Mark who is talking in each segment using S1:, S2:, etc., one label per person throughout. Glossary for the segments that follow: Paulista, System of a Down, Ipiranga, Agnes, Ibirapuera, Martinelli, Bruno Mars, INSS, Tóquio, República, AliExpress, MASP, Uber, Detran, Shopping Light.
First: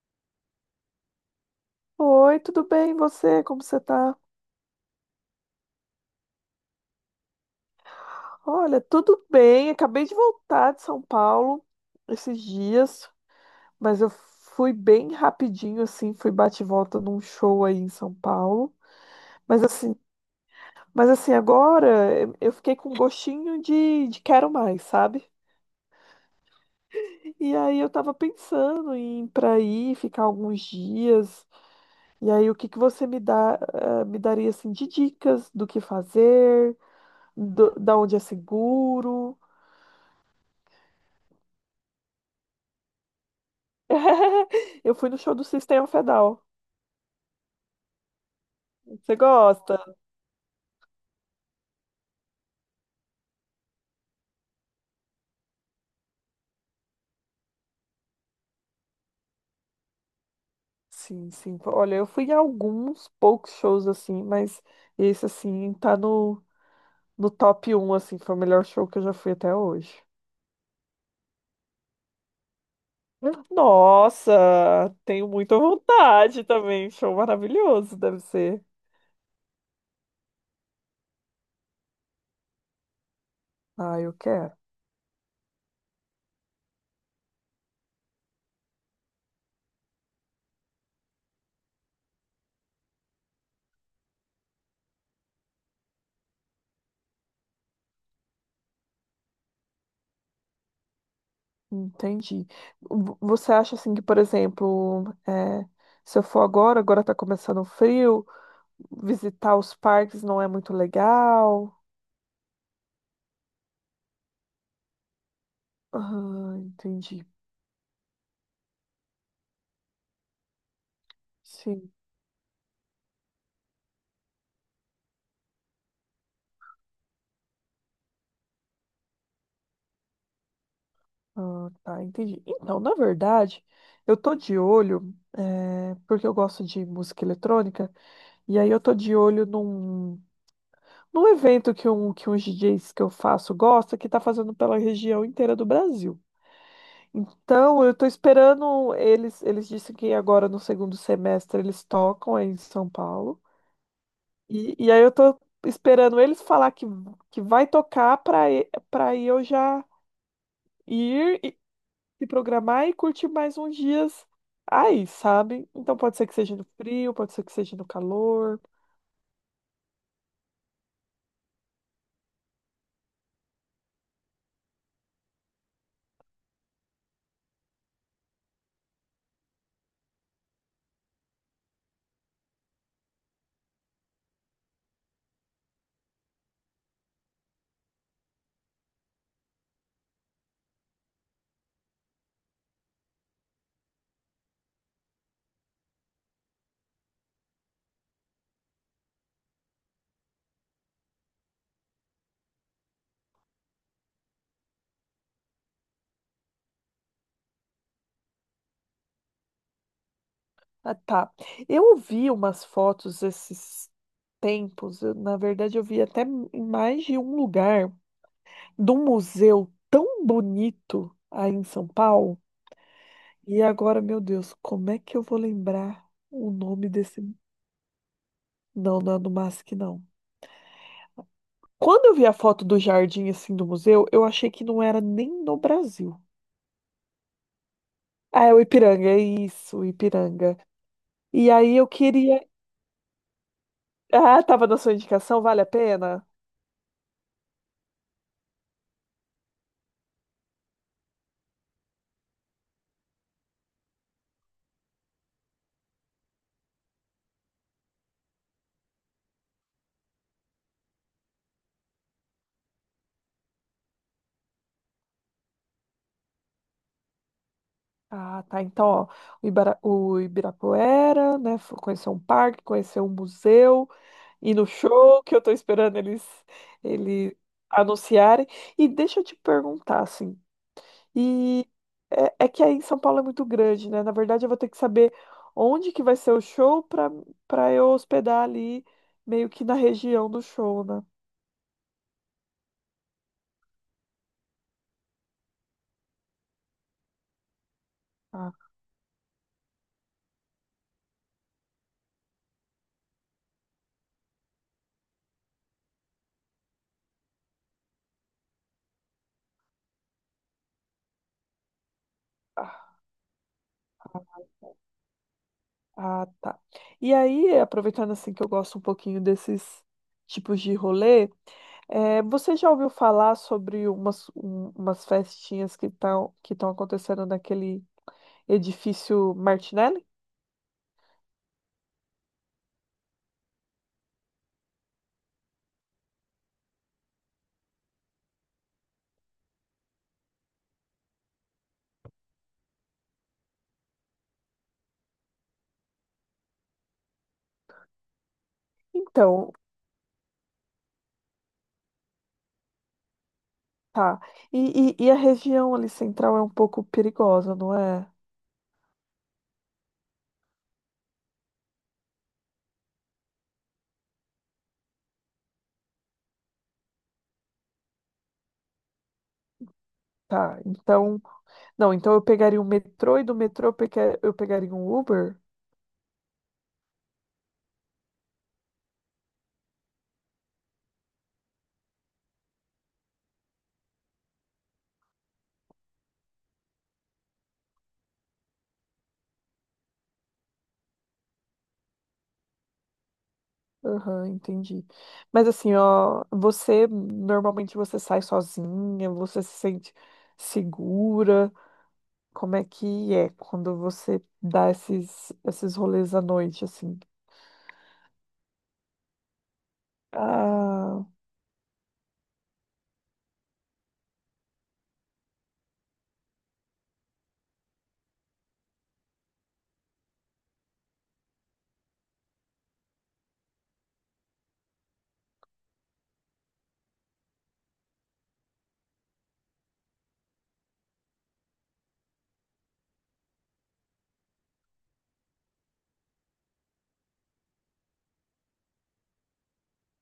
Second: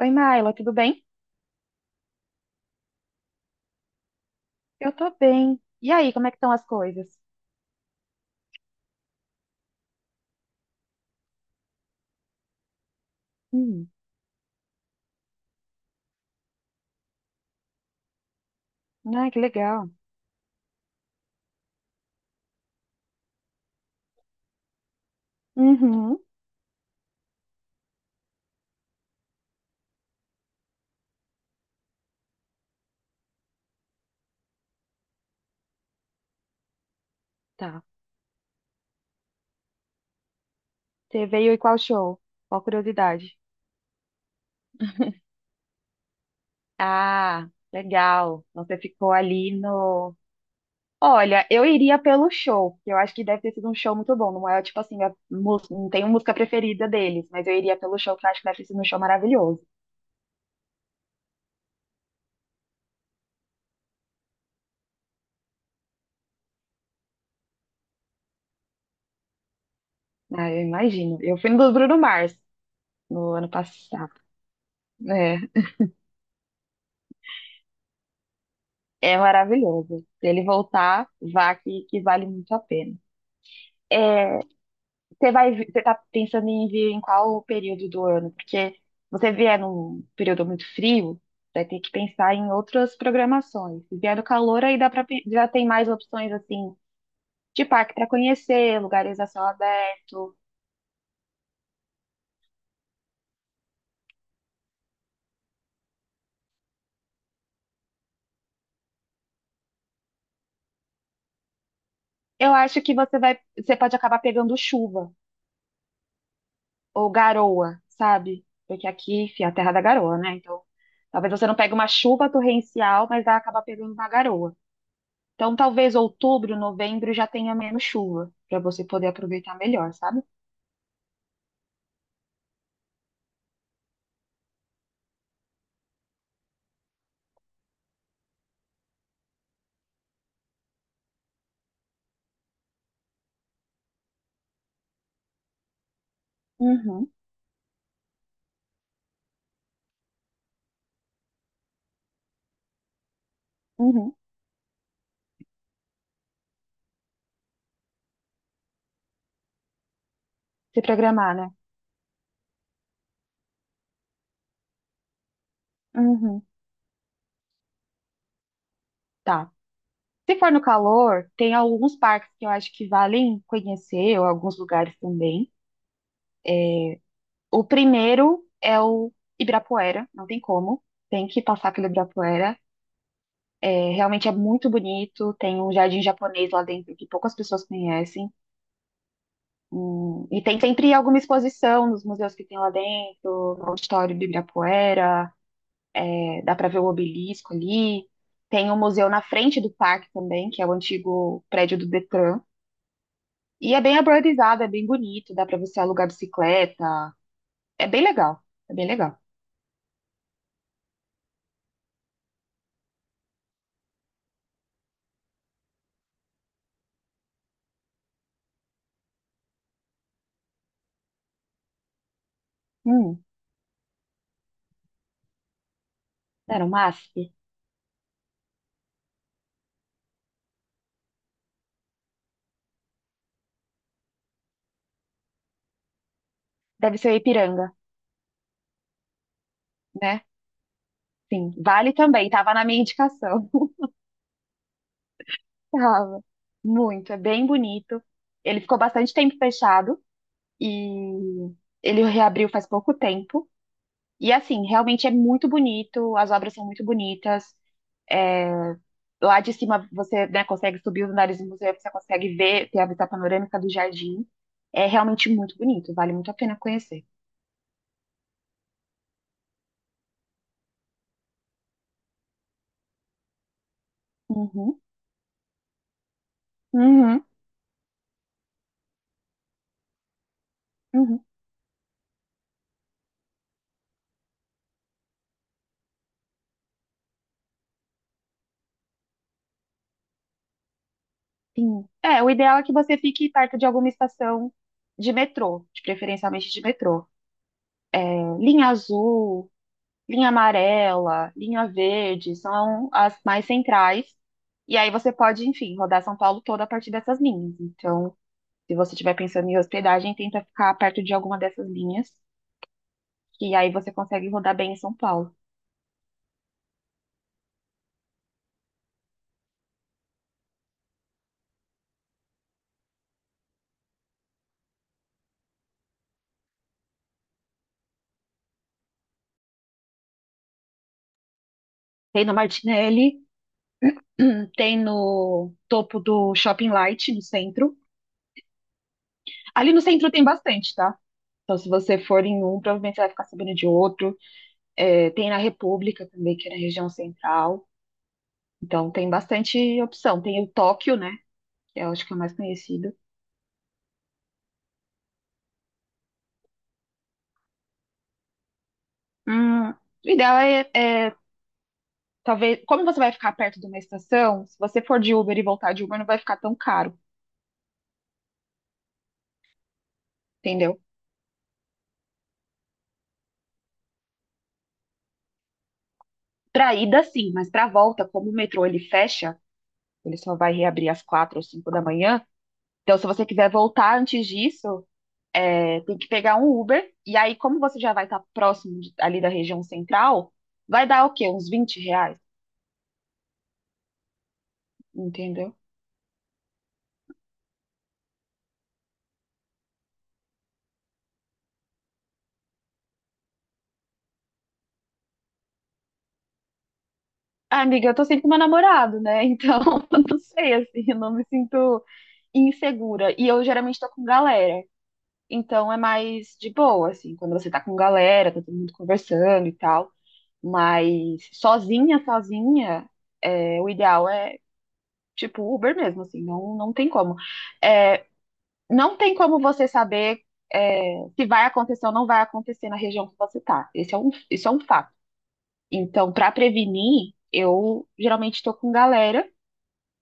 S1: Oi, Maila, tudo bem?
S2: Oi, tudo bem? E você? Como você tá?
S1: Eu tô bem. E aí, como é que estão as coisas?
S2: Olha, tudo bem. Acabei de voltar de São Paulo esses dias,
S1: Hum,
S2: mas eu fui bem rapidinho, assim, fui bate e volta num show aí em São Paulo.
S1: ah, que
S2: Mas
S1: legal.
S2: assim, mas assim, agora eu fiquei com um gostinho de quero mais, sabe?
S1: Uhum,
S2: E aí eu tava pensando em ir pra aí, ficar alguns dias. E aí o que que você me dá, me daria assim de dicas do que fazer,
S1: tá.
S2: da onde é seguro?
S1: Você veio e qual show? Qual curiosidade?
S2: Eu fui no show do System of a Down.
S1: Ah, legal. Então você ficou
S2: Você
S1: ali
S2: gosta?
S1: no. Olha, eu iria pelo show, porque eu acho que deve ter sido um show muito bom. Não é tipo assim, não tenho música preferida deles, mas eu iria pelo show, que eu acho que deve ter sido um show maravilhoso.
S2: Sim, sim. Olha, eu fui em alguns poucos shows assim, mas esse assim no top um assim, foi o melhor show que eu já fui até hoje.
S1: Ah, eu imagino. Eu fui no do Bruno Mars no ano passado.
S2: Nossa, tenho
S1: É.
S2: muita vontade também. Show maravilhoso, deve ser.
S1: É maravilhoso. Se ele voltar, vá que vale muito a pena.
S2: Ah, eu
S1: É,
S2: quero.
S1: você vai, você tá pensando em vir em qual período do ano? Porque se você vier num período muito frio, vai ter que pensar em outras programações. Se vier no calor, aí dá já tem mais opções assim de parque para conhecer, lugares a céu aberto.
S2: Entendi. Você acha assim que, por exemplo, se eu for agora, agora tá começando o frio, visitar os parques não é muito legal?
S1: Eu acho que você vai, você pode acabar pegando chuva
S2: Ah,
S1: ou
S2: entendi.
S1: garoa, sabe? Porque aqui, enfim, é a terra da garoa, né? Então, talvez você não pegue uma
S2: Sim.
S1: chuva torrencial, mas vai acabar pegando uma garoa. Então, talvez outubro, novembro já tenha menos chuva, para você poder aproveitar melhor, sabe?
S2: Ah, tá, entendi. Então, na verdade, eu tô de olho, porque eu gosto de música eletrônica, e aí eu tô de olho num evento que uns DJs que eu faço gosta, que tá fazendo pela região inteira do Brasil.
S1: Uhum,
S2: Então, eu tô esperando eles, eles disseram que agora no segundo semestre eles tocam aí em São Paulo.
S1: uhum.
S2: E aí eu tô esperando eles falar que vai tocar para eu já
S1: Se programar, né?
S2: ir se programar e curtir mais uns dias aí, sabe? Então pode ser que
S1: Uhum,
S2: seja no frio, pode ser que seja no calor.
S1: tá. Se for no calor, tem alguns parques que eu acho que valem conhecer, ou alguns lugares também. O primeiro é o Ibirapuera, não tem como, tem que passar pelo Ibirapuera. É, realmente é muito bonito, tem um jardim japonês lá dentro que poucas pessoas conhecem. E tem sempre alguma exposição nos museus que tem lá dentro, no auditório do Ibirapuera. É, dá para ver o obelisco ali. Tem um museu na frente do parque também, que é o antigo prédio do Detran. E é bem arborizado, é bem bonito, dá para você alugar bicicleta. É bem legal, é bem legal.
S2: Ah, tá. Eu vi umas fotos esses tempos, na verdade eu vi até em mais de um lugar, de um museu tão bonito aí em São Paulo.
S1: Hum,
S2: E agora, meu Deus, como é que eu vou lembrar o
S1: era o
S2: nome desse?
S1: MASP?
S2: Não, não é do MASP, não. Quando eu vi a foto do jardim assim do museu, eu achei que não era nem no Brasil.
S1: Deve ser o Ipiranga,
S2: Ah, é o Ipiranga, é isso, o
S1: né?
S2: Ipiranga. E
S1: Sim,
S2: aí eu
S1: vale também,
S2: queria.
S1: tava na minha indicação.
S2: Ah, tava na sua indicação, vale a
S1: Tava.
S2: pena?
S1: Muito, é bem bonito. Ele ficou bastante tempo fechado e ele reabriu faz pouco tempo. E assim, realmente é muito bonito, as obras são muito bonitas. é, Lá de cima você, né, consegue subir os andares do museu, você consegue ver, ter a vista panorâmica do jardim. É realmente muito bonito, vale muito a pena conhecer.
S2: Ah, tá. Então, ó, o o Ibirapuera, né? Conhecer um parque, conhecer um museu, ir no
S1: Uhum,
S2: show, que eu tô esperando eles,
S1: uhum,
S2: eles anunciarem. E deixa eu te perguntar, assim,
S1: uhum,
S2: e é, é que aí em São Paulo é muito grande, né? Na verdade, eu vou ter que saber onde que vai ser o show para eu hospedar ali, meio que na região do show, né?
S1: sim. É, o ideal é que você fique perto de alguma estação de metrô, de preferencialmente de metrô. É,
S2: Ah,
S1: linha azul, linha amarela, linha verde, são as mais centrais. E aí você pode, enfim, rodar São Paulo toda a partir dessas linhas. Então, se você estiver pensando em hospedagem, tenta ficar perto de alguma dessas linhas, que aí você consegue rodar bem em São Paulo.
S2: ah, tá. E aí, aproveitando assim que eu gosto um pouquinho desses tipos de rolê, você já ouviu falar sobre umas festinhas que estão acontecendo naquele edifício Martinelli?
S1: Tem no Martinelli, tem no topo do Shopping Light, no centro. Ali no centro tem bastante, tá? Então, se você for em um, provavelmente você vai ficar sabendo de outro. É, tem na República também, que é na região central. Então, tem
S2: Então,
S1: bastante opção. Tem o Tóquio, né? Que eu acho que é o mais conhecido.
S2: tá. E a região ali central é um pouco perigosa, não é?
S1: O ideal é, talvez, como você vai ficar perto de uma estação, se você for de Uber e voltar de Uber, não vai ficar tão caro,
S2: Tá.
S1: entendeu?
S2: Então, não, então eu pegaria um metrô e do metrô eu pegaria um Uber?
S1: Pra ida, sim, mas pra volta, como o metrô ele fecha, ele só vai reabrir às quatro ou cinco da manhã. Então, se você quiser voltar antes disso, tem que pegar um Uber. E aí, como você já vai estar próximo ali da região central, vai dar o quê? Uns R$ 20,
S2: Aham, entendi. Mas
S1: entendeu?
S2: assim, ó, você normalmente você sai sozinha, você se sente segura? Como é que é quando você dá esses rolês à noite assim?
S1: Ah, amiga, eu tô sempre com meu namorado, né? Então, eu não sei, assim, eu
S2: Ah,
S1: não me sinto insegura. E eu geralmente tô com galera. Então, é mais de boa, assim, quando você tá com galera, tá todo mundo conversando e tal. Mas sozinha, sozinha, o ideal é tipo, Uber mesmo, assim, não, não tem como. É, não tem como você saber, se vai acontecer ou não vai acontecer na região que você tá. Isso é um fato. Então, para prevenir, eu geralmente estou com galera,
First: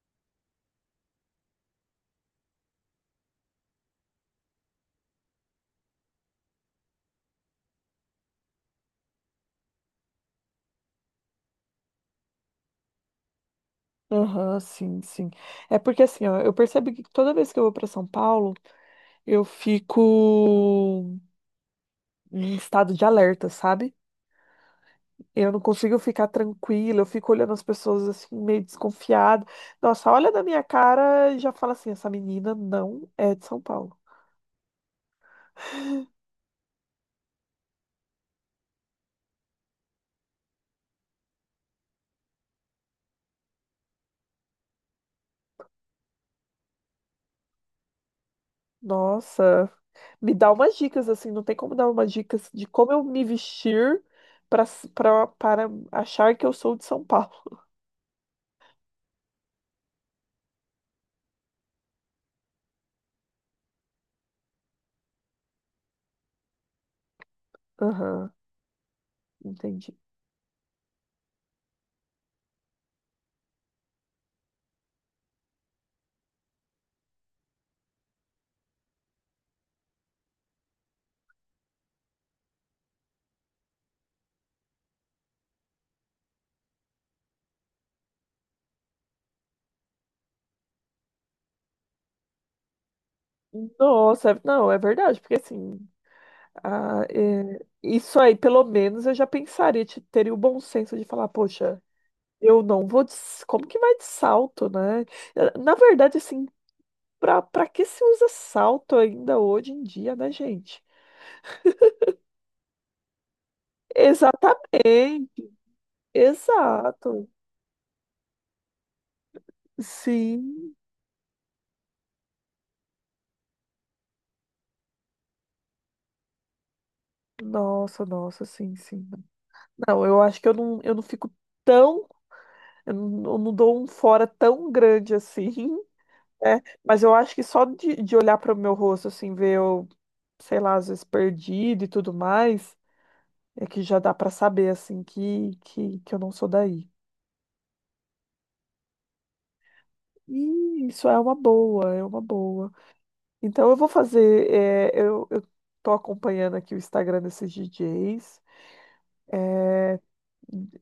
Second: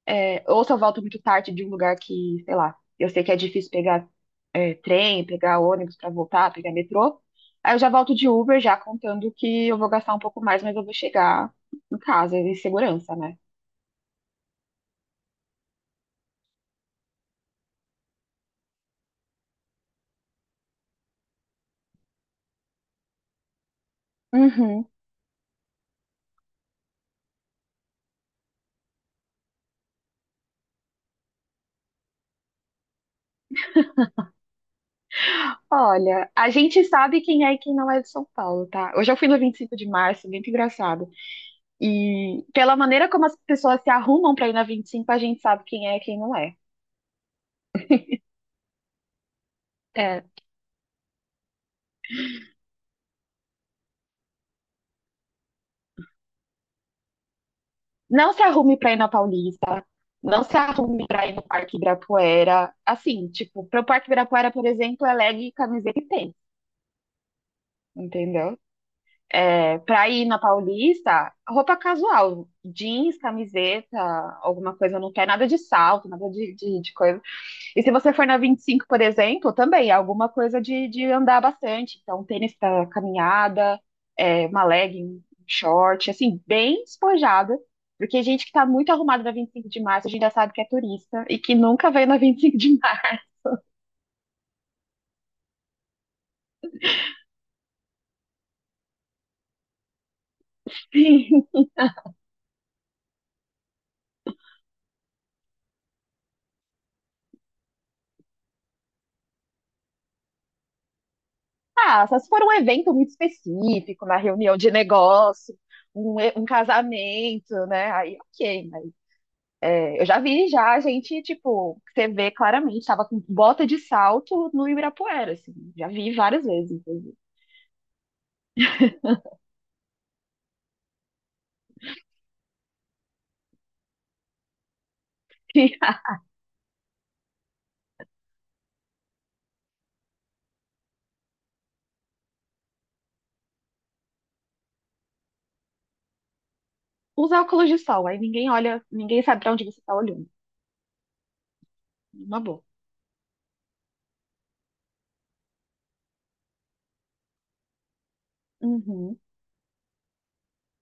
S1: ou se eu volto muito tarde de um lugar que, sei lá, eu sei que é difícil pegar, trem, pegar ônibus para voltar, pegar metrô. Aí eu já volto de Uber, já contando que eu vou gastar um pouco mais, mas eu vou chegar em casa, em segurança, né?
S2: aham, sim, sim. É porque assim, ó, eu percebo que toda vez que eu vou para São Paulo, eu fico em estado de alerta, sabe?
S1: Uhum.
S2: Eu não consigo ficar tranquila, eu fico olhando as pessoas assim, meio desconfiada. Nossa, olha na minha cara e já fala assim: essa menina não é de São Paulo.
S1: Olha, a gente sabe quem é e quem não é de São Paulo, tá? Hoje eu fui no 25 de Março, muito engraçado. E pela maneira como as pessoas se arrumam pra ir na 25, a gente sabe quem é e quem não é.
S2: Nossa,
S1: É,
S2: me dá umas dicas assim, não tem como dar umas dicas de como eu me vestir para pra, para achar que eu sou de São Paulo.
S1: não se arrume pra ir na Paulista, não se arrume pra ir no Parque Ibirapuera. Assim, tipo, pro Parque Ibirapuera, por exemplo, é camiseta e tênis,
S2: Aham,
S1: entendeu? É,
S2: entendi.
S1: pra ir na Paulista, roupa casual, jeans, camiseta, alguma coisa no pé, nada de salto, nada de coisa. E se você for na 25, por exemplo, também é alguma coisa de andar bastante. Então, tênis para caminhada, uma legging, um short, assim, bem despojada. Porque gente que tá muito arrumada na 25 de Março, a gente já sabe que é turista e que nunca veio na 25 de Março.
S2: Nossa, não, é verdade, porque assim. Ah, é, isso aí, pelo menos eu já pensaria, teria o bom senso de falar, poxa, eu não vou de, como que vai de salto, né? Na verdade, assim, pra que se usa salto ainda hoje em dia, né, gente?
S1: Ah, só se for um evento muito específico, na reunião de
S2: Exatamente,
S1: negócio, um
S2: exato.
S1: casamento, né? Aí, ok. Mas, eu já vi
S2: Sim,
S1: já gente, tipo, que você vê claramente, tava com bota de salto no Ibirapuera, assim. Já vi várias vezes, inclusive.
S2: nossa, nossa, sim, sim. Não, eu acho que eu não fico tão, eu não dou um fora tão grande assim. É, mas eu acho que só de olhar para o meu rosto, assim, ver eu, sei lá, às vezes perdido e tudo mais, é que já dá para saber, assim, que eu não sou daí.
S1: Usa óculos de sol, aí ninguém olha, ninguém sabe pra onde você tá olhando.
S2: E isso é uma boa, é uma
S1: Uma boa.
S2: boa. Então eu vou fazer, eu tô acompanhando aqui o Instagram desses DJs,
S1: Uhum,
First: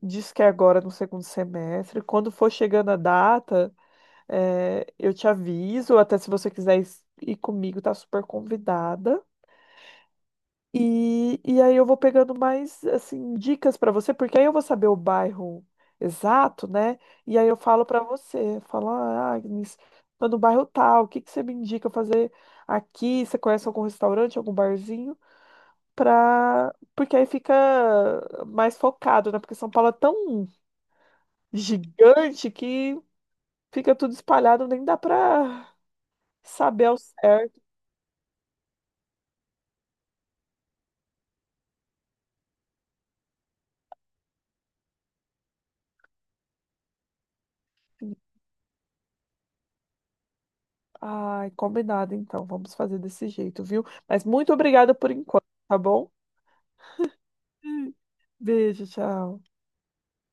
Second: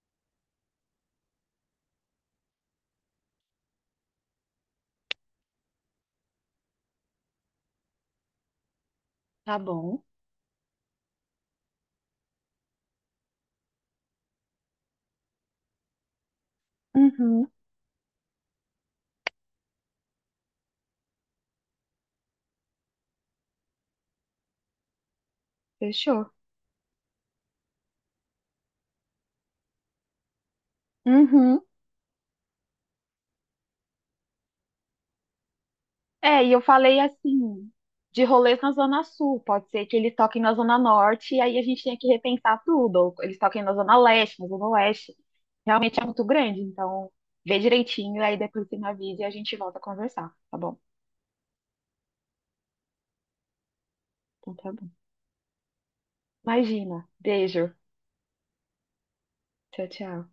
S2: diz que é agora no segundo semestre. Quando for chegando a data, eu te aviso, até se você quiser ir comigo, tá super convidada.
S1: tá bom,
S2: E aí eu vou pegando mais assim dicas para você, porque aí eu vou saber o bairro exato, né? E
S1: uhum,
S2: aí eu falo para você, falo, ah, Agnes, tô no bairro tal, o que que você me indica fazer aqui? Você conhece algum restaurante, algum barzinho?
S1: fechou.
S2: Pra... Porque aí fica mais focado, né? Porque São Paulo é tão
S1: Uhum.
S2: gigante que fica tudo espalhado, nem dá para
S1: É, e eu
S2: saber ao
S1: falei
S2: certo.
S1: assim, de rolês na Zona Sul, pode ser que eles toquem na Zona Norte, e aí a gente tem que repensar tudo, ou eles toquem na Zona Leste, na Zona Oeste. Realmente é muito grande, então vê direitinho, aí depois você me avisa e a gente volta a conversar, tá bom?
S2: Ai, combinado então. Vamos fazer desse jeito, viu? Mas
S1: Então
S2: muito
S1: tá bom.
S2: obrigada por enquanto, tá bom?
S1: Imagina, beijo,
S2: Beijo, tchau.
S1: tchau, tchau.